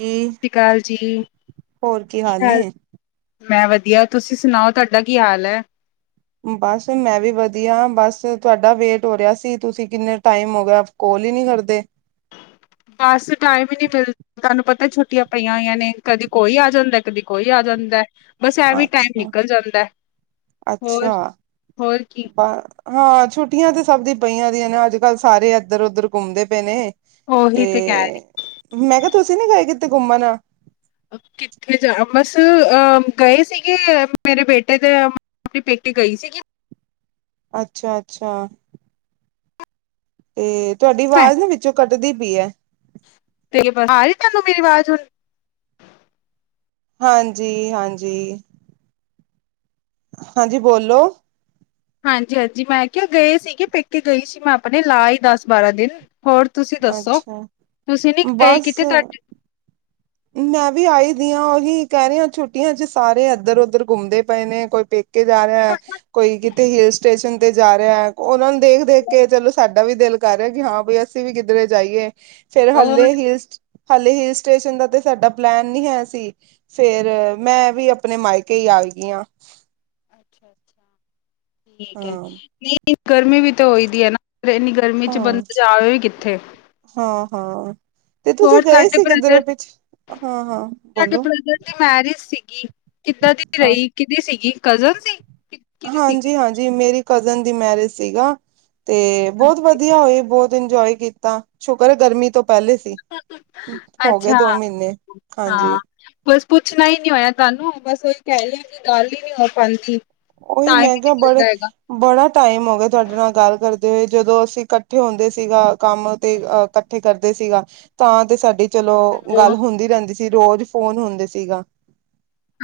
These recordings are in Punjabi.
ਜੀ ਸਤਿ ਸ਼੍ਰੀ ਅਕਾਲ ਜੀ ਕੀ ਹਾਲ? ਮੈਂ ਵਧੀਆ ਤੁਸੀਂ ਸੁਣਾਓ ਤੁਹਾਡਾ ਕੀ ਹਾਲ ਹੈ। ਬਸ ਮੈਂ ਵੀ ਵਧੀਆ ਬਸ ਤੁਹਾਡਾ ਵੇਟ ਹੋ ਰਿਹਾ ਸੀ ਤੁਸੀਂ ਕਿੰਨੇ ਟਾਈਮ ਹੋ ਗਿਆ। ਕੋਲ ਹੀ ਨਹੀ ਕਰਦੇ। ਬਸ ਟਾਈਮ ਹੀ ਨਹੀ ਮਿਲਦਾ। ਤੁਹਾਨੂੰ ਪਤਾ ਛੁੱਟੀਆਂ ਪਈਆਂ ਹੋਈਆਂ ਨੇ ਕਦੀ ਕੋਈ ਆ ਜਾਂਦਾ ਕਦੀ ਕੋਈ ਆ ਜਾਂਦਾ। ਬਸ ਐਵੀ ਟਾਈਮ ਅੱਛਾ ਨਿਕਲ ਜਾਂਦਾ ਹੋਰ ਅੱਛਾ ਹੋਰ ਕੀ ਬ ਹਾਂ ਛੁੱਟੀਆਂ ਤੇ ਸਭ ਦੀ ਪਈਆਂ ਦੀਆਂ ਨੇ ਅੱਜ ਕੱਲ੍ਹ ਸਾਰੇ ਇੱਧਰ ਉੱਧਰ ਘੁੰਮਦੇ ਪਏ ਨੇ। ਤੇ ਉਹੀ ਕਹਿ ਮੈਂ ਕਿਹਾ ਤੁਸੀਂ ਨਾਹੀ ਗਏ ਕਿਤੇ ਘੁੰਮਣ ਕਿੱਥੇ ਜਾਣਾ ਬਸ ਗਏ ਸੀਗੇ ਮੇਰੇ ਬੇਟੇ ਦੇ ਆਪਣੇ ਪੇਕੇੇ ਗਈ ਸੀਗੀ। ਅੱਛਾ ਅੱਛਾ ਇਹ ਤੁਹਾਡੀ ਮੈਂ ਆਵਾਜ਼ ਨਾ ਵਿੱਚੋਂ ਕੱਟਦੀ ਪਈ ਹੈ। ਤੇ ਬਸ ਆ ਰਹੀ ਤੁਹਾਨੂੰ ਮੇਰੀ ਆਵਾਜ਼ ਹੁਣ। ਹਾਂਜੀ ਹਾਂਜੀ। ਹਾਂਜੀ ਬੋਲੋ ਹਾਂਜੀ ਹਾਂਜੀ ਮੈਂ ਕਿਹਾ ਗਏ ਸੀਗੇ ਪੇਕੇ ਗਈ ਸੀ ਮੈਂ ਆਪਣੇ ਲਾ ਆਈ ਦਸ ਬਾਰਾਂ ਦਿਨ ਹੋਰ। ਤੁਸੀਂ ਦੱਸੋ ਅੱਛਾ ਤੁਸੀਂ ਨੀ ਗਏ ਬਸ ਕਿਤੇ ਤੁਹਾਡੇ। ਮੈਂ ਵੀ ਆਈ ਦੀ ਹਾਂ ਉਹੀ ਕਹਿ ਰਹੀ ਹਾਂ ਛੁੱਟੀਆਂ ਚ ਸਾਰੇ ਇੱਧਰ ਉੱਧਰ ਘੁੰਮਦੇ ਪਏ ਨੇ ਕੋਈ। ਪੇਕੇ ਜਾ ਰਿਹਾ ਹੈ ਕੋਈ ਕਿਤੇ ਹਿਲ ਸਟੇਸ਼ਨ। ਤੇ ਜਾ ਰਿਹਾ ਉਹਨਾਂ ਨੂੰ ਦੇਖ ਦੇਖ ਕੇ ਚਲੋ ਸਾਡਾ ਵੀ ਦਿਲ ਕਰ ਰਿਹਾ ਕਿ ਹਾਂ ਬਈ ਅਸੀਂ ਵੀ ਕਿੱਧਰੇ ਜਾਈਏ। ਫੇਰ ਹੋਰ ਹਲੇੇ ਹਿਲ ਹਾਲੇ ਹਲ ਸਟੇਸ਼ਨ ਦਾ ਤੇ। ਸਾਡਾ ਪਲੈਨ ਨੀ ਹੈ ਸੀ ਫੇਰ ਮੈਂ ਵੀ ਆਪਣੇ ਮਾਇਕੇ ਹੀ ਆ ਗਈ ਹਾਂ। ਅ ਅ ਠੀਕ ਹੈ ਹਾਂ ਨਹੀਂ ਗਰਮੀ ਵੀ ਤਾਂ ਹੋਈ ਦੀ ਹੈ ਨਾ ਇਨੀ ਗਰਮੀ ਗਰਮੀ 'ਚ ਹਾਂ ਬੰਦਾ ਜਾਵੇ ਵੀ ਕਿੱਥੇ। ਹਾਂ ਹਾਂ ਤੇ ਤੁਸੀਂ ਹੋਰ ਗਏ ਸਾਡੇ ਸੀ ਕਿਧਰੇ ਬ੍ਰਦਰ ਵਿੱਚ ਹਾਂ ਹਾਂ ਬੋਲੋ। ਤੇ ਮੈਰਿਜ ਸੀਗੀ ਕਿੱਦਾਂ ਦੀ ਹਾਂ ਰਹੀ ਕੀਦੀ ਸੀਗੀ ਕਜ਼ਨ ਸੀ ਕੀ। ਹਾਂਜੀ ਹਾਂਜੀ ਮੇਰੀ ਕਜ਼ਨ ਦੀ ਮੈਰਿਜ ਸੀਗਾ। ਤੇ ਬਹੁਤ ਵਧੀਆ ਹੋਏ ਬਹੁਤ ਇੰਜੋਏ ਕੀਤਾ ਸ਼ੁਕਰ ਐ ਗਰਮੀ ਤੋਂ। ਪਹਿਲੇ ਸੀ ਹੋ ਗਏ ਅੱਛਾ ਦੋ ਮਹੀਨੇ ਹਾਂਜੀ। ਹਾਂ ਬਸ ਪੁੱਛਣਾ ਹੀ ਨਹੀਂ ਹੋਇਆ ਤੁਹਾਨੂੰ ਬਸ ਉਹੀ ਕਹਿ ਰਹੀ ਕਿ ਗੱਲ ਹੀ ਨਹੀਂ ਹੋ ਪਾਉਂਦੀ। ਉਹੀ ਟਾਈਮ ਹੀ ਮਹਿੰਗਾ ਨਿਕਲ ਬੜੇ। ਜਾਏਗਾ ਬੜਾ ਟਾਈਮ ਹੋ ਗਿਆ ਤੁਹਾਡੇ ਨਾਲ ਗੱਲ ਕਰਦੇ ਹੋਏ ਜਦੋਂ ਅਸੀਂ ਇਕੱਠੇ ਹੁੰਦੇ ਸੀਗਾ ਕੰਮ। ਤੇ ਹੈਲੋ ਅਹ ਇਕੱਠੇ ਕਰਦੇ ਸੀਗਾ ਤਾਂ ਤੇ ਸਾਡੀ ਚਲੋ ਹੈਲੋ ਗੱਲ ਹੁੰਦੀ ਰਹਿੰਦੀ ਸੀ। ਤੇ ਰੋਜ਼ ਫੋਨ ਹੁੰਦੇ ਸੀਗਾ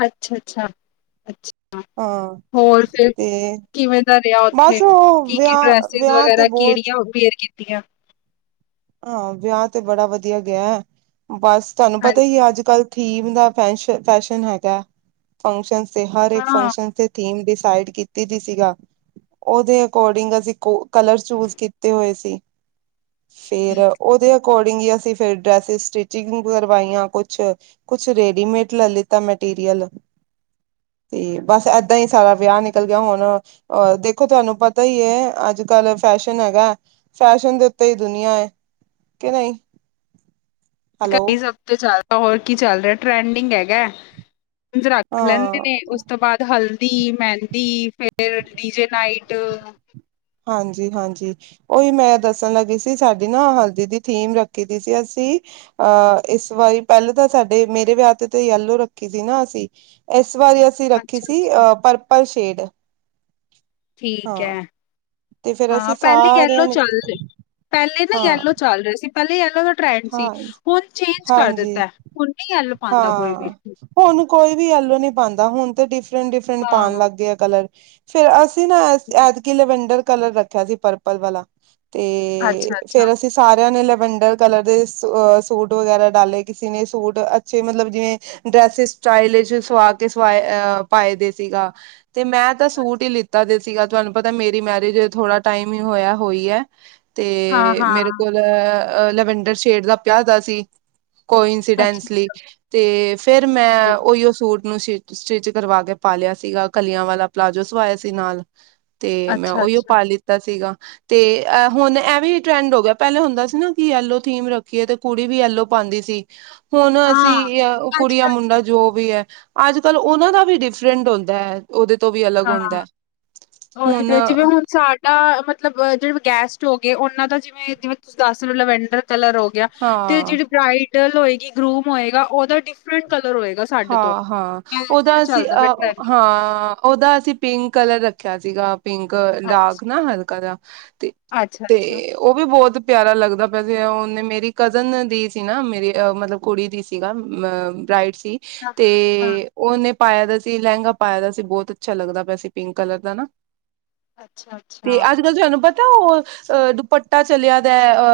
ਅੱਛ, ਅੱਛਾ -ਅੱਛਾ, ਅੱਛਾ ਹਾਂ, ਹੋਰ ਫਿਰ ਤੇ ਕਿਵੇਂ ਦਾ ਰਿਹਾ ਉੱਥੇ ਬਸ ਉਹ ਕੀ ਕੀ ਵਿਆਹ ਡਰੈਸਿਸ ਵਿਆਹ ਤੇ ਵਗੈਰਾ ਬਹੁਤ ਕਿਹੜੀਆਂ ਵੇਅਰ ਕੀਤੀਆਂ। ਹਾਂ ਵਿਆਹ ਤੇ ਬੜਾ ਵਧੀਆ ਗਿਆ, ਬਸ ਤੁਹਾਨੂੰ ਪਤਾ ਹੀ ਹਾਂਜੀ ਅੱਜ -ਕੱਲ। ਥੀਮ ਦਾ ਫੈਸ਼ਨ ਫੈਸ਼ਨ ਹੈਗਾ ਫੰਕਸ਼ਨਸ। ਤੇ ਹਰ ਇੱਕ ਹਾਂ ਫੰਕਸ਼ਨ ਤੇ ਥੀਮ ਡਿਸਾਈਡ ਕੀਤੀ। ਤੇ ਜ ਸੀਗਾ ਉਹਦੇ ਅਕੋਰਡਿੰਗ ਅਸੀਂ ਕੋ ਕਲਰ ਚੂਜ ਕੀਤੇ ਹੋਏ ਸੀ ‌। ਫੇਰ ਠੀਕ ਉਹਦੇ ਅਕੋਰਡਿੰਗ ਹੀ ਅਸੀਂ ਫਿਰ ਡਰੈਸਿਸ ਸਟਿਚਿੰਗ ਕਰਵਾਈਆਂ ਕੁਛ। ਕੁਛ ਰੇਡੀਮੇਡ ਲੈ ਲਿੱਤਾ ਮੈਟੀਰੀਅਲ। ਤੇ ਬਸ ਏਦਾਂ ਸਾਰਾ ਵਿਆਹ ਨਿਕਲ ਗਿਆ ਹੁਣ। ਅ ਦੇਖੋ ਤੁਹਾਨੂੰ ਪਤਾ ਹੀ ਅੱਜ- ਕੱਲ ਫੈਸ਼ਨ ਹੈਗਾ, ਫੈਸ਼ਨ ਦੇ ਉੱਤੇ। ਦੁਨੀਆਂ, ਕਿ ਨਹੀਂ। ਹੈਲੋ ਘਰੇ ਸਭ ਕੁਛ ਚਲਦਾ ਹੋਰ ਕੀ ਚੱਲ ਰਿਹਾ ਟ੍ਰੈਂਡਿੰਗ ਹੈਗਾ। ਕੁਝ ਰੱਖ ਲੈਂਦੇ ਨੇ ਹਾਂ ਉਸ ਉਸ ਤੋਂ ਬਾਅਦ ਹਲਦੀ, ਮਹਿੰਦੀ, ਫੇਰ ਡੀ ਜੇ ਨਾਈਟ। ਹਾਂਜੀ- ਹਾਂਜੀ। ਉਹੀ ਮੈਂ ਦੱਸਣ ਲੱਗੀ ਸੀ ਸਾਡੀ ਨਾ ਹਲਦੀ ਦੀ ਥੀਮ ਰੱਖੀ ਦੀ ਅਸੀਂ। ਅਹ ਇਸ ਵਾਰੀ ਪਹਿਲੇ ਤਾਂ ਸਾਡੇ ਮੇਰੇ ਵਿਆਹ ਤੇ ਯੈਲੋ ਰੱਖੀ ਸੀ ਨਾ ਅਸੀਂ। ਇਸ ਵਾਰੀ ਅਸੀ ਰੱਖੀ ਸੀ, ਅੱਛਾ ਅਹ ਪਰਪਲ ਸ਼ੇਡ। ਠੀਕ ਹਾਂ ਹੈ ਤੇ ਫੇਰ ਅਸੀਂ ਹਾਂ ਪਹਿਲੇ ਕਹਿ ਲਓ ਸਾਰਿਆਂ ਨੇ ਚੱਲਦੇ। ਪਹਿਲੇ ਨਾ ਹਾਂ ਯੈਲੋ ਚੱਲ ਰਹੇ ਸੀ। ਪਹਿਲੇ ਯੈਲੋ ਦਾ ਟਰੈਂਡ ਸੀ, ਹਾਂ ਹੁਣ ਚੇਂਜ ਕਰ ਹਾਂਜੀ ਦਿੱਤਾ, ਹੁਣ ਨਹੀਂ ਯੈਲੋ ਪਾਉਂਦਾ ਕੋਈ ਹਾਂ ਵੀ। ਹੁਣ ਕੋਈ ਵੀ ਯੈਲੋ ਨੀ ਪਾਉਂਦਾ, ਹੁਣ ਤੇ ਡਿਫਰੈਂਟ- ਡਿਫਰੈਂਟ ਹਾਂ ਪਾਉਣ ਲੱਗ ਗਏ ਆ ਕਲਰ। ਫਿਰ ਅਸੀਂ ਨਾ ਐਤ ਐਤਕੀ ਲੈਵਂਡਰ ਕਲਰ ਰੱਖਿਆ ਸੀ ਪਰਪਲ ਵਾਲਾ। ਅੱਛਾ ਤੇ, ਅੱਛਾ ਫਿਰ ਅਸੀਂ ਸਾਰਿਆਂ ਨੇ ਲਵੰਡਰ। ਕਲਰ ਦੇ ਅ ਸੂਟ ਵਗੈਰਾ ਡਾਲੇ। ਕਿਸੇ ਨੇ ਸੂਟ ਅੱਛੇ ਮਤਲਬ ਜਿਵੇਂ ਡਰੈਸਿਸ ਸਟਾਈਲਿਸ਼ਸ ਸਵਾ ਕੇ ਸਵਾਏ ਅ ਪਾਏ ਦੇ ਸੀਗਾ। ਤੇ ਮੈਂ ਤੇ ਸੂਟ ਈ ਲਿੱਤਾ ਦਿਤ ਤਿਆ ਤੁਹਾਨੂੰ ਪਤਾ, ਮੇਰੀ ਮੈਰਿਜ਼ ਥੋੜਾ ਟਾਈਮ ਈ ਹੋਇਆ ਹੋਈ ਏ। ਹਾਂ ਤੇ ਮੇਰੇ ਹਾਂ ਕੋਲ ਅ ਲਵਂਡਰ ਸ਼ੇਡ ਦਾ ਪਿਆ ਦਾ ਸੀ। ਕੋਈ ਅੱਛਾ ਇੰਸੀਡੈਂਸਲੀ ਅੱਛਾ ਤੇ ਫੇਰ ਮੈਂ ਉਹੀ ਸੂਟ ਨੂੰ ਸੀ ਸਿਟਿਚ ਕਰਵਾ ਕੇ ਪਾ ਲਿਆ ਸੀਗਾ, ਕਲੀਆਂ ਵਾਲਾ ਪਲਾਜੋ ਸਵਾਇਆ ਸੀ ਨਾਲ। ਤੇ ਮੈਂ ਅੱਛਾ ਉਹੀਓ ਅੱਛਾ ਪਾ ਲਿੱ ਲਿਤਾ ਸੀਗਾ, ਤੇ ਅਹ ਹੁਣ ਏਹਵੇ ਟਰੈਂਡ ਹੋ ਗਿਆ ਪਹਿਲੇ ਹੁੰਦਾ ਸੀ ਨਾ ਕਿ ਯੈਲੋ ਥੀਮ ਰੱਖੀਏ। ਤੇ ਕੁੜੀ ਵੀ ਯੈਲੋ ਪਾਉਂਦੀ ਸੀ। ਹੁਨ ਅਸੀਂ ਹਾਂ ਈਆ ੳ ਅੱਜ ਕੁੜੀਆਂ ਕੱਲ ਮੁੰਡਾ ਜੋ ਵੀ ਏ। ਅੱਜ ਕੱਲ ਉਹਨਾਂ ਦਾ ਵੀ ਡਿਫਰੈਂਟ ਹੁੰਦਾ ਏ। ਉਹਦੇ ਤੋਂ ਵੀ ਅਲੱਗ ਹਾਂ ਹੁੰਦੈ ਹੁਨ ਤਾ ਮਤਲਬ ਅ ਜੇੜੇ ਗੈਸਟ ਹੋ ਗਏ, ਉਹਨਾਂ ਦਾ ਜਿਵੇਂ- ਜਿਵੇਂ ਤੁਸੀਂ ਦੱਸ ਰੇ ਲਂਵੈਡਰ ਕਲਰ ਹੋ ਗਿਆ। ਤੇ ਹਾਂ ਜੇੜੀ ਬ੍ਰਾਈਡਲ ਹੋਏਗੀ, ਗਰੂਮ ਹੋਏਗਾ ਉਹਦਾ ਡਿਫਰੈਂਟ ਕਲਰ ਹੋਏਗਾ। ਸਾਡੇ ਤੋਂ ਹਾਂ- ਹਾਂ ਐ ਐ ਉਹਦਾ ਅਸੀਂ ਚੱਲਦਾ ਪਿਆ ਅ ਟਰੈਂਡ ਹਾਂ। ਉਹਦਾ ਅਸੀਂ ਪਿੰਕ ਕਲਰ ਰੱਖੇਆ ਸੀਗਾ ਪਿੰਕ ਡਾਰਕ ਨਾ ਹਲਕਾ ਜਾ ਤੇ ਅੱਛਾ ਅੱਛਾ ਤੇ ਅੱਛਾ ੳ ਉਹ ਵੀ ਬੋਤ ਪਿਆਰਾ ਲੱਗਦਾ ਪਿਆ ਸੀ ਉਹਨੇ ਮੇਰੀ ਕਜ਼ਨ ਦੀ ਸੀ ਨਾ ਮੇਰੀ ਅ ਮਤਲਬ ਕੁੜੀ ਦੀ ਸੀਗਾ। ਮ ਬਰਾਾਈਡ ਸੀ ਹਾਂ ਤੇ ਹਾਂ ਹਾਂ, ਉਹਨੇ ਪਾਏਆ ਦਾ ਸੀ ਲੈਂਗਾ ਪਾਇਆ ਦਾ ਸੀ ਬੋਹੁਤ ਅੱਛਾ ਲੱਗਦਾ ਪੇਆ ਸੀ ਪਿੰਕ ਕਲਰ ਦਾ ਨਾ। ਅੱਛਾ ਤੇ ਅੱਛਾ ਅੱਜ ਕੱਲ ਤੁਹਾਨੂੰ ਪਤਾ ਉਹ ਅ ਦੁਪੱਟਾ ਚਲੇਆ ਦਾ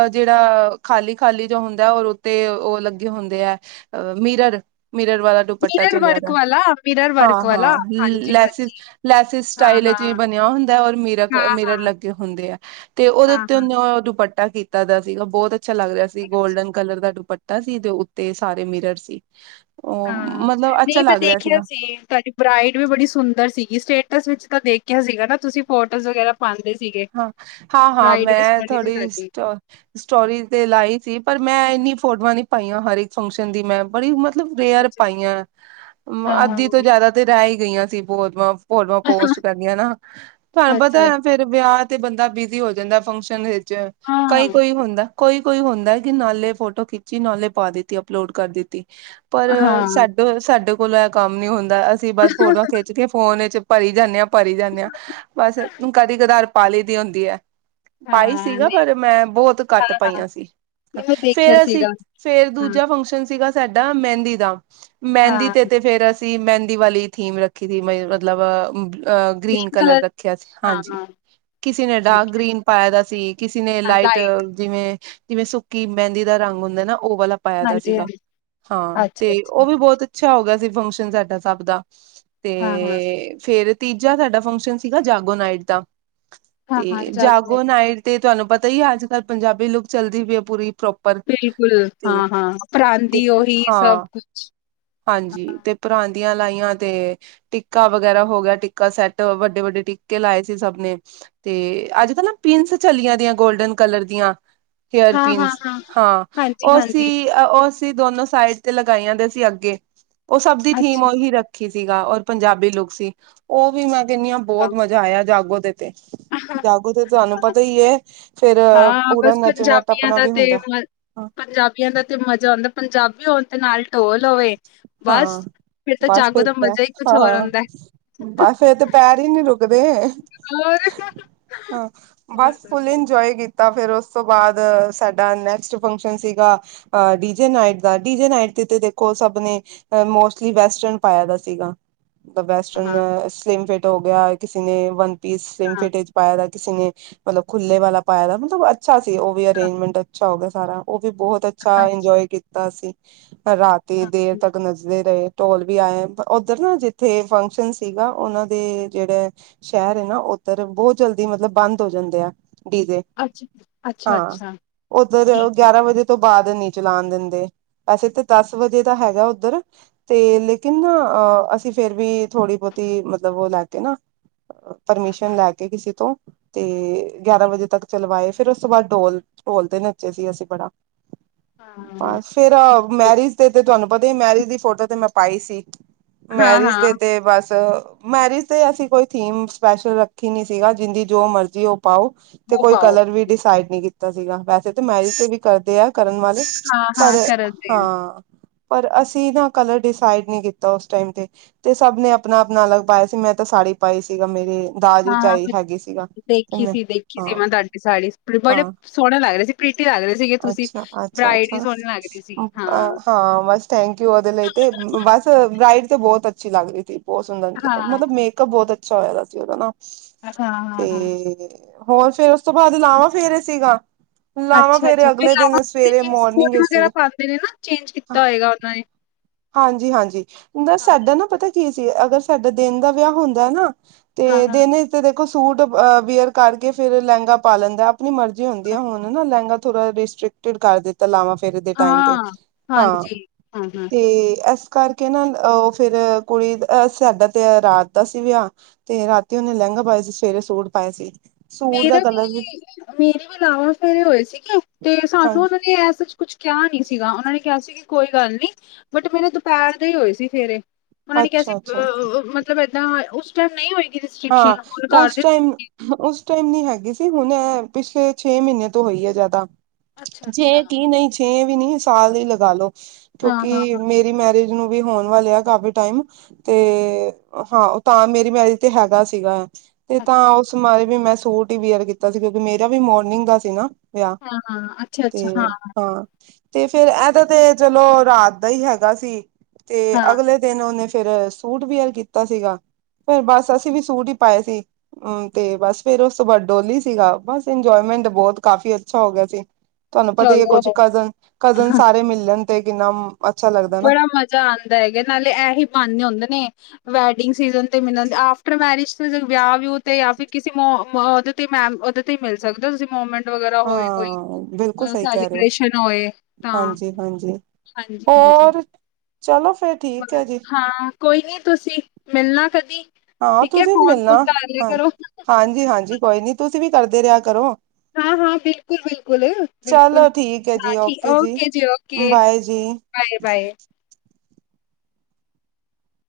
ਅ ਜੇੜਾ ਖਾਲੀ -ਖਾਲੀ ਜੋ ਹੁੰਦਾ ਔਰ ਉੱਤੇ ਉਹ ਲੱਗ ਗੇ ਹੁੰਦੇ ੲ ਅ ਮੀਰਰ -ਮੀਰਰ ਵਾਲਾ ਦੁਪੱਟਾ ਮਿਰਰ ਚਲੇਆ ਦਾ। ਵਰਕ ਵਾਲਾ ਮਿਰਰ ਹਾਂ ਵਰਕ - ਹਾਂ ਵਾਲਾ ਹਾਂਜੀ ਲੈਸਿਸ ਹਾਂਜੀ -ਲੈਸਿਸ। ਹਾਂ ਸਟਾਈਲ ਵਿੱਚ ਈ ਹਾਂ ਬਨੇਆ ਹੁੰਦਾ ਏ, ਔਰ ਮੀਰਕ ਹਾਂ ਮਿਰਰ ਹਾਂ ਲੱਗੇ ਹੁੰਦੇ ਏ, ਤੇ ਉਹਦੇ ਹਾਂ ਉੱਤੇ ਹਾਂ ਉਹਨੇ ਉਹ ਦੁਪੱਟ ਟਾ ਕੀਤਾ ਦਾ ਸੀਗਾ, ਬੋਤ ਅੱਛਾ ਲੱਗ ਰਿਹਾ ਸੀ ਗੋਲਡਨ ਕਲਰ ਦਾ ਦੁਪਟ ਟਾ ਸੀ, ਦੇ ਉੱਤੇ ਸਾਰੇ ਮਿਰਰ ਸੀ। ਉਹ ਹਾਂ ਮਤਲਬ ਅੱਛਾ ਨਈ ਮੈਂ ਲੱਗ ਰਿਹਾ ਦੇਖਿਆ ਸੀਗਾ ਸੀ, ਤੁਹਾਡੀ ਬ੍ਰਈਡ ਵੀ ਬੜੀ ਸੁੰਦਰ ਸੀਗੀ, ਸਟੇਟਸ ਵਿੱਚ ਤਾਂ ਦੇਖੇਆ ਸੀਗਾ ਨਾ ਤੁਸੀਂ ਫੋਟੋਜ਼ ਵਗੈਰਾ ਪਾਂਦੇ ਸੀਗੇ। ਹਾਂ, ਹਾਂ, ਹਾਂ ਮੈਂ ਥੋੜੀ ਸਟੋ ਸਟੋਰੀ ਤੇ ਲਾਈ ਸੀ, ਪਰ ਮੈਂ ਇੰਨੀ ਫੋਟੋਆਂ ਨੀ ਪਾਈਆਂ ਹਰੇਕ ਫੰਗਸ਼ਨ ਦੀ ਮੈਂ ਬੜੀ ਬ ਰੇਅਰ ਪਾਈਆਂ, ਹਾਂ, ਹਾਂ, ਅੱਧੀ ਤੋਂ ਜਾਦਾ ਤੇ ਰੈ ਈ ਗਈਆਂ ਸੀ ਫੋਤਵਾਂ। ਫੋਟਵਾ ਪੋਸਟ ਕਰਨੀਆਂ ਨਾ, ਤੁਹਾਨੂੰ ਪਤਾ ਅੱਛਾ, ਹੈ ਫੇਰ ਵਿਆਹ ਤੇ ਬੰਦਾ ਬਿਜੀ ਹੋ ਜਾਂਦਾ ਫੰਕਸ਼ਨ ਵਿੱਚ, ਕਈ ਹਾਂ। -ਕੋਈ ਹੁੰਦਾ ਕੋਈ -ਕੋਈ ਹੁੰਦਾ ਕਿ ਨਾਲੇ ਫੋਟੋ ਖਿੱਚੀ ਨਾਲੇ ਪਾ ਦਿੱਤੀ ਅਪਲੋਡ ਕਰ ਦਿੱਤੀ। ਪਰ ਹਾਂ। ਸਾਡੇ -ਸਾਡੇ ਕੋਲੋਂ ਐਹ ਕੰਮ ਨੀ ਹੁੰਦਾ ਅਸੀਂ ਬਸ ਫੋਟੋਆਂ ਖਿੱਚ ਕੇ ਫੋਨ ਵਿੱਚ ਭਰੀ ਜਾਂਦੇ ਆਂ, ਭਰੀ ਜਾਂਦੇ ਆਂ। ਬਸ ਕਦੀ ਕਦਾਰ ਪਾ ਲੀ ਹੁੰਦੀ ਏ। ਪਾਈ ਹਾਂ, ਸੀਗਾ ਨਹੀਂ ਪਰ ਮੈਂ ਬੋਤ ਹਾਂ, ਘੱਟ ਹਾਂ, ਪਾਈਆਂ ਸੀ। ਨਹੀਂ ਮੈਂ ਦੇਖਿਆ ਫੇਰ ਅਸੀਂ ਸੀਗਾ। ਫੇਰ ਹਾਂ, ਦੂਜਾ ਫੰਗਸ਼ਨ ਸੀਗਾ ਸਾਡਾ ਮੈਂਦੀ ਦਾ। ਮੈਂਦੀ ਹਾਂ, ਤੇ -ਤੇ ਫੇਰ ਅਸੀ ਥੀਸ ਮੈਂਦੀ ਵਾਲੀ ਥੀਮ ਰੱਖੀ ਸੀ। ਮ ਮਤਲਬ ਅ ਗ੍ਰੀਨ ਕਲਰ ਰੱਖਿਆ ਸੀ ਹਾਂ, ਹਾਂਜੀ। ਹਾਂ ਕਿਸੇ ਨੇ ਡਾਰਕ ਠੀਕ ਹੈ, ਗ੍ਰੀਨ ਪਾਏਆ ਦਾ ਸੀ, ਕਿਸੇ ਨੇ ਲਾਈਟ। ਜਿਵੇਂ- ਜਿਵੇਂ ਸੁੱਕੀ ਮੈਂਦੀ ਦਾ ਰੰਗ ਹੁੰਦਾ ਨਾ, ਉਹ ਵਾਲਾ ਪਾਏਆਂ ਦਾ ਹਾਂਜੀ, ਸੀਗਾ। ਹਾਂਜੀ। ਹਾਂ ਤੇ ਅੱਛਾ, ਅੱਛਾ, ਉਹ ਵੀ ਬੋਤ ਅੱਛਾ ਹੋ ਗਿਆ ਸੀ ਫੰਗਸ਼ਨ ਸਾਡਾ ਸਭ ਦਾ। ਹਾਂ, ਹਾਂ। ਤੇ ਫੇਰ ਤੀਜਾ ਸਾਡਾ ਫੰਗਸ਼ਨ ਸੀਗਾ ਜਾਗੋ ਨਾਈਟ ਦਾ। ਹਾਂ, ਹਾਂ ਤੇ ਜਾਗੋ ਨਾਇਟ ਤੇ ਤੁਹਾਨੂੰ ਪਤਾ ਈ ਏ ਅੱਜ -ਕੱਲ ਪੰਜਾਬੀ ਲੁੱਕ ਚੱਲਦੀ ਪਈ ਏ ਪੂਰੀ ਪ੍ਰੋਪਰ। ਬਿਲਕੁਲ, ਤੇ ਹਾਂ, ਹਾਂ -ਤੇ ਪਰਾਂਦੀ ਉਹੀ ਸਭ ਹਾਂ। ਕੁਛ। ਹਾਂਜੀ ਤੇ ਪਰਾਂਦੀਆਂ ਲਾਈਆਂ ਤੇ ਟਿੱਕਾ ਵਗੈਰਾ ਹੋ ਗਿਆ ਟਿੱਕਾ ਸੈੱਟ ਵੱਡੇ ਵੱਡੇ ਟਿੱਕੇ ਲਾਏ ਸੀ ਸਭ ਨੇ ਤੇ ਅੱਜ ਕੱਲ੍ਹ ਨਾ ਪਿਨਸ ਚਲੀਆਂ ਦੀਆਂ ਗੋਲਡਨ ਕਲਰ ਦੀਆਂ ਹੇਅਰ ਹਾਂ, ਹਾਂ, ਪਿਨਸ ਹਾਂ ਹਾਂਜੀ, ਓਸੀ ਹਾਂਜੀ, ਉਹ ਅਸੀਂ ਦੋਨੋ ਸਾਈਡ ਤੇ ਲਗਾਈਆ ਦੇਸੀ ਅੱਗੇ ਉ ਸਭ ਦੀ ਥੀਮ ਅੱਛਾ। ਉਹੀ ਰੱਖ ਖੀ ਸੀਗਾ ਔਰ ਪੰਜਾਬੀ ਲੁੱਕ ਸੀ ਉ ਵੀ ਮੈਂ ਕੈਂਨੀ ਆ ਬੋਤ ਮਜ਼ਾ ਆਇਆ ਜਾਗੋ ਦੇ ਤੇ, ਅੱਛਾ ਜਾਗੋ ਤੇ ਤੁਆਨੂੰ ਪਤਾ ਈ ਐ, ਫੇਰ, ਹਾਂ, ਪੂਰਾ ਬਸ ਨੱਚਣਾ ਪੰਜਾਬੀਆਂ ਟੱਪਣਾ ਦਾ ਵੀ ਤੇ ਹੁੰਦਾ। ਮ ਪੰਜਾਬੀਆਂ ਦਾ ਤੇ ਮਜ਼ਾ ਆਂਦਾ ਪੰਜਾਬੀ ਹੋਣ ਤੇ ਨਾਲ ਢੋਲ ਹੋਵੇ ਬਸ ਹਾਂ, ਫਿਰ ਤਾਂ ਬਸ ਜਾਗੋ ਫੇਰ ਦਾ ਤੇ ਮਜ਼ਾ ਹੀ ਕੁਛ ਹੋਰ ਹਾਂ, ਹੁੰਦਾ। ਹੈ। ਬੱਸ ਫੇਰ ਤੇ ਪੈਰ ਈ ਨੀ ਰੁਕਦੇ, ਹੋਰ ਹਾਂ ਹੋਰ ਬਸ ਫੁੱਲ ਦੱਸੋ? ਈਂਜੋਏ ਕੀ ਤਾਂ ਫੇਰ ਓਸ ਤੋਂ ਬਾਦ ਸਾਡਾ ਨੈਕਸਟ ਫੰਕਸ਼ਨ ਸੀਗਾ। ਅ ਡੀ ਜੇ ਨਾਈਟ ਦਾ ਡੀ ਜੇ ਨਾਈਟ ਤੇ ਤੇ ਦੇਖੋ ਸਬ ਨੇ ਅ ਮੋਸਟਲੀ ਵੈਸਟਰਨ ਪਾਇਆ ਦਾ ਸੀਗਾ ਹਾਂ, ਵੈਸਟਰਨ ਸਲੀਮ ਫਿਟ ਹੋ ਗੇਆ ਕਿਸੇ ਨੇ ਵਨ ਪੀਮ ਸਿਮ ਹਾਂ, ਫਿਟ ਏਚ ਪਾਏਆ ਦਾ ਕਿਸੇ ਨੇ ਮਤਲਬ ਖੁੱਲੇ ਵਾਲਾ ਪਾਯਾ ਦਾ ਮਤਬ ਅ ਛਾ ਸੀ ਓ ਵੀ ਹਾਂ, ਅਰੇਂਜਮੈਂਟ ਅੱਛਾ ਹੋ ਗੇਆ ਸਾਰਾ ਓ ਵੀ ਬਹੁਤ ਅੱਛਾ ਈਂਜੌਏ ਕੀਤਾ ਸੀ, ਰਾ ਤੀ ਹਾਂ, ਦੇਰ ਤੱਕ ਨੱਚਦੇ ਰਏ ਟੋਲ ਵੀ ਆਏ ਓਧਰ ਨਾ ਜਿਥੇ ਫੰਕਸ਼ਨ ਸੀਗਾ ਓਨਾ ਦੇ ਜੇੜੇ ਸ਼ੈਰ ਏ ਨਾ ਓਦਰ ਬੋਤ ਜਲਦੀ ਮਤਲਬ ਬੰਦ ਹੋ ਜਾਂਦੇ ਆ, ਡੀਜੇ। ਅੱਛ, ਹਾਂ ਅੱਛਾ-ਅੱਛਾ ਉੱਧਰ ਠੀਕ ਆ। ਗਿਆਰਾਂ ਵਜੇ ਤੋਂ ਬਾਦ ਨੀ ਚਲਾਣ ਦੇਂਦੇ, ਵੈਸੇ ਤਾਂ ਦਸ ਅੱਛਾ ਵਜੇ ਦਾ ਹੈਗਾ ਓਦਰ ਤੇ ਲੇਕੀਨ ਨਾ ਅ ਅਸੀਂ ਫੇਰ ਵੀ ਥੋੜ੍ਹੀ ਬੋਤੀ ਮਤਲਬ ਓ ਲੈ ਕੇ ਨਾ ਪਰਮੀਸ਼ਨ ਲੈ ਕੇ ਕੀਸੇ ਤੋਂ ਤੇ, ਗੇਆਰਾਂ ਵਜੇ ਤੱਕ ਚਲਵਾਏ ਫੇਰ ਓਸ ਤੋਂ ਬਾਦ ਡੋਲ ਟੋਲ ਤੇ ਨੱਚੇ ਸੀ ਅਸੀਂ ਬੜਾ ਹਾਂ। ਬਸ ਫੇਰ ਠੀਕ ਠੀਕ। ਮੈਰਿਜ ਦੇ ਤੇ ਤੁਆਨੂੰ ਪਤਾਈ ਮੈਰਿਜ ਦੀ ਫੋਟੋ ਤੇ ਮੈਂ ਪਾਈ ਸੀ ਹਾਂ, ਮੈਰਿਜ ਹਾਂ ਦੇ ਤੇ ਬਸ ਮੈਰਿਜ ਤੇ ਅਸੀਂ ਕੋਈ ਥੀਮ ਸਪੈਸ਼ਲ ਰੱਖੀ ਨੀ ਸੀਗਾ ਜੀਂਦੀ ਜੋ ਮਰਜ਼ੀ ਓ ਪਾਓ, ਤੇ ਉਹ ਕੋਈ ਪਾਓ ਕਲਰ ਵੀ ਡੀਸਾਈਡ ਨੀ ਕੀਤਾ ਸੀਗਾ ਵੈਸੇ ਤੇ ਮੈਰਿਜ ਤੇ ਵੀ ਕਰਦੇ ਆ ਕਰਨ ਵਾਲੇ, ਹਾਂ, ਹਾਂ, ਪਰ ਕਰਦੇ ਹਾਂ ਪਰ ਅਸੀਂ ਨਾ ਕਲਰ ਡੀਸਾਈਡ ਨਈ ਕੀਤਾ ਓਸ ਟਾਈਮ ਤੇ ਤੇ ਸਭ ਨੇ ਅਪਣਾ-ਅਪਣਾ ਅਲੱਗ ਪਾਯਾ ਸੀ ਮੈਂ ਤੇ ਸਾੜੀ ਪਾਈ ਸੀਗਾ ਮੇਰੇ ਦਾਜ ਆ ਹਾਂ। ਵੇਚ ਆਈ ਹਾਂ ਹੈਗੀ ਸੀਗਾ ਤੇ ਦੇਖੀ ਮੈਂ, ਸੀ ਦੇਖੀ ਸੀ ਹਾਂ ਮੈਂ ਤੁਹਾਡੀ ਸਾੜੀ ਬੜੇ ਹਾਂ ਸੋਣੇ ਲੱਗ ਰੇ ਸੀ ਪ੍ਰੀਟੀ ਲੱਗ ਰੇ ਸੀਗੇ ਤੁਸੀਂ ਬਰਾਈਡ ਵੀ ਸੋਣੀ ਲੱਗ ਰਈ ਸੀ। ਅ ਹਾਂ ਵੰਸ਼ ਟੇ ਕੀਉ ਓਦੇ ਲਈ ਤੇ ਬਸ ਬਰਾਈਡ ਤੇ ਬੋਤ ਅੱਛੀ ਲੱਗਰੀ ਤੀ ਬੋਤ ਸੁੰਦਰ ਹਾਂ, ਮਤਲਬ ਮੇ ਕਪ ਬੋਤ ਅੱਛਾ ਹੋਇਆ ਓਦਾ ਨਾ, ਹਾਂ, ਹਾਂ ਤੇ ਹਾਂ ਹੋਰ ਫੇਰ ਓਸ ਤੋਂ ਬਾਦ ਲਾਵਾਂ ਫੇਰ ਸੀਗਾ ਲਾਵਾਂ ਅੱਛਾ, ਅੱਛਾ ਫੇਰੇ ਅਗਲੇ ਦੇਨ ਸਵੇਰੇ ਮੋਰਨਿੰਗ ਐਚ ਸੀਗੇ। ਮੇਰੇ ਨਾ ਚੇਂਜ ਕੀਤਾ ਹੋਏਗਾ ਉਨਾਂ ਨੇ ਹਾਂਜੀ-ਹਾਂਜੀ ਬ ਹਾਂ, ਸਾਡਾ ਨਾ ਪਤਾ ਕੀ ਸੀ ਅਗਰ ਸਾਡਾ ਦੇਨ ਦਾ ਵੇਆ ਹੁੰਦਾ ਨਾ ਤੇ ਹਾਂ, ਹਾਂ, ਦੇਨ ਚ ਤੇ ਦੇਖੋ ਸੂਟ ਅ ਵੇਅਰ ਕਰਕੇ ਫੇਰ ਲੇੰਗਾ ਪਾ ਲੈਂਦਾ ਅਪਣੀ ਮਰਜ਼ੀ ਹਾਂ, ਹੁੰਦੀਆਂ ਹੁਣ ਨਾ ਲੇਂਗਾ ਥੋੜ੍ਹਾ ਰਿਸਟ੍ਰਿਕਟ ਤੇੜ ਕਰ ਦਿੱਤਾ ਲਾਵਾਂ ਫੇਰੇ ਦੇ ਟਾਈਮ ਤੇ, ਹਾਂ ਹੂੰ-ਹੂੰ। ਤੇ ਐਸ ਕਰਕੇ ਨਾ ਓ ਫੇਰ ਕੁੜੀ ਅ ਸਾਡਾ ਤੇ ਅ ਰਾਤ ਦਾ ਸੀ ਵੇਆ ਤੇ ਰਾਤੀ ਓਨੇ ਲੈਂਗਾ ਪਾਏਆ ਸੀ ਸਵੇਰੇ ਸੂਟ ਪਾਏ ਸੀ, ਸੂਟ ਦਾ ਕਲਰ ਵੀ ਮੇਰੇ ਵੀ ਲਾਵਾਂ ਫੇਰੇ ਹੋਏ ਸੀਗੇ, ਤੇ ਸਾਨੂੰ ਹਾਂਜੀ ਓਨਾਂ ਨੇ ਏਸਚ ਕੁਛ ਕੇਆ ਨੀ ਸੀਗਾ ਓਨਾਂ ਨੇ ਕੇਆ ਸੀ ਕੀ ਕੋਈ ਗੱਲ ਨੀ ਬਟ ਮੇਰੇ ਦੁਪੇਰ ਦੇ ਈ ਹੋਏ ਸੀ ਫੇਰੇ ਓਨਾਂ ਨੇ ਕੇਆ ਸੀ ਬ ਅੱਛਾ-ਅੱਛਾ ਅ ਮਤਲਬ ਏਦਾਂ ਓਸ ਟਾਈਮ ਨਈ ਹੋਏਗੀ ਹਾਂ ਰਿਸਟ੍ਰਿਕਸ਼ਨ ਹੁਨ ਕਰ ਉਸ ਦਿੱਤੀ ਟਾਈਮ ਉਸ ਟਾਈਮ ਨੀ ਹੈਗੀ ਸੀ ਹੁਨ ਪਿਛਲੇ ਛੇ ਮੀਨੇਆ ਤੋਂ ਹੋਈ ਏ ਜ਼ਾਦਾ ਅੱਛਾ ਅੱਛਾ ਛੇ ਕੀ ਨਈ ਛੇ ਵੀ ਨੀ ਸਾਲ ਈ ਲਗਾਲੋ, ਹਾਂ ਹਾਂ ਕਿਉਂਕੀ ਹਾਂ ਮੇ ਰੀ ਮੈਰੀਜ ਨੂੰ ਵੀ ਹੋਣ ਵਾਲੇ ਆ ਕਾਫੀ ਟਾਈਮ, ਤੇ ਹਾਂ ਤਾਂ ਮੇਰੀ ਮੈਰਿਜ ਤੇ ਹੈਗਾ ਸੀਗਾ ਤੇ ਤਾਂ ਅੱਛਾ ਉਸ ਬਾਰੇ ਵੀ ਮੈਂ ਸੂਟ ਈ ਬੀਅਰ ਕੀਤਾ। ਸੀ ਕਿਉਂਕਿ ਮੇਰਾ ਵੀ ਮੋਰਨਿੰੰਗ ਦਾ ਸੀ ਨਾ ਵਿਆਹ ਹਾਂ ਹਾਂ ਅੱਛਾ ਤੇ ਅੱਛਾ ਹਾਂ ਤੇ ਫੇਰ ਏਦਾਂ ਤੇ ਚਲੋ ਰਾਤ ਦਾ ਈ ਹੈਗਾ ਸੀ ਤੇ ਹਾਂ ਅਗਲੇ ਦਿਨ ਉਹਨੇ ਫੇਰ ਸੂਟ ਵੀਅਰ ਕੀਤਾ ਸੀਗਾ ਫਿਰ ਬਸ ਅਸੀਂ ਵੀ ਸੂਟ ਈ ਪਾਏ ਸੀ। ਹੂੰ, ਤੇ ਬਸ ਫੇਰ ਉਸ ਤੋਂ ਬਾਅਦ ਡੋਲੀ ਸੀਗਾ ਬਸ ਇੰਜੋਏਮੈਂਟ ਬਹੁਤ ਕਾਫੀ ਅੱਛਾ ਹੋ ਗਿਆ ਸੀ। ਤੁਹਾਨੂੰ ਪਤਾ ਈ ਐ ਚਲੋ ਕੁਝ ਕਜ਼ਨ ਕਜ਼ਨ ਸਾਰੇ ਮਿਲਣ ਤੇ ਕਿੰਨਾ ਅੱਛਾ ਲੱਗਦਾ ਨਾ ਬੜਾ ਮਜ਼ਾ ਆਂਦਾ ਹੈਗਾ ਨਾਲੇ ਇਹ ਹੀ ਬਹਾਨੇ ਹੁੰਦੇ ਨੇ ਵੈਡਿੰਗ ਸੀਜਨ ਤੇ ਮਿਲਣ ਆਫਟਰ ਮੈਰਿਜ ਵਿਆਹ ਵਿਊ ਤੇ ਜਾਂ ਫਿਰ ਕਿਸੇ ਓ ਓ ਤੇ ਮੈਮ ਉਦੇ ਤੇ ਹੀ ਮਿਲ ਸਕਦੇ ਓ ਤੁਸੀਂ ਮੂਵਮੈਂਟ ਵਗੈਰਾ ਹੋਏ ਕੋਈ ਹਾਂ ਬਿਲਕੁਲ ਸਹੀ ਕਹਿ ਰਹੇ ਹੋ ਸੈਲੀਬ੍ਰੇਸ਼ਨ ਹੋਏ ਤਾਂ ਹਾਂਜੀ ਹਾਂਜੀ ਹਾਂਜੀ ਹਾਂਜੀ। ਹੋਰ ਚਲੋ ਫੇਰ ਠੀਕ ਹੈ ਬਸ ਜੀ ਹਾਂ ਕੋਈ ਨੀ ਤੁਸੀਂ ਮਿਲਣਾ ਕਦੀ। ਹਾਂ, ਠੀਕ ਹੈ ਤੁਸੀਂ ਵੀ ਫੋਨ ਫੋਨ ਮਿਲਣਾ ਕਰ ਲਿਆ ਹਾਂ ਕਰੋ ਹਾਂਜੀ ਹਾਂਜੀ ਕੋਈ ਨੀ ਤੁਸੀਂ ਵੀ ਕਰਦੇ ਰਿਆ ਕਰੋ। ਹਾਂ ਹਾਂ, ਬਿਲਕੁਲ ਬਿਲਕੁਲ ਬਿਲਕੁਲ ਚਲੋ ਠੀਕ ਹੈ ਹਾਂ ਜੀ ਠੀਕ ਓਕੇ ਜੀ ਓਕੇ। Bye bye.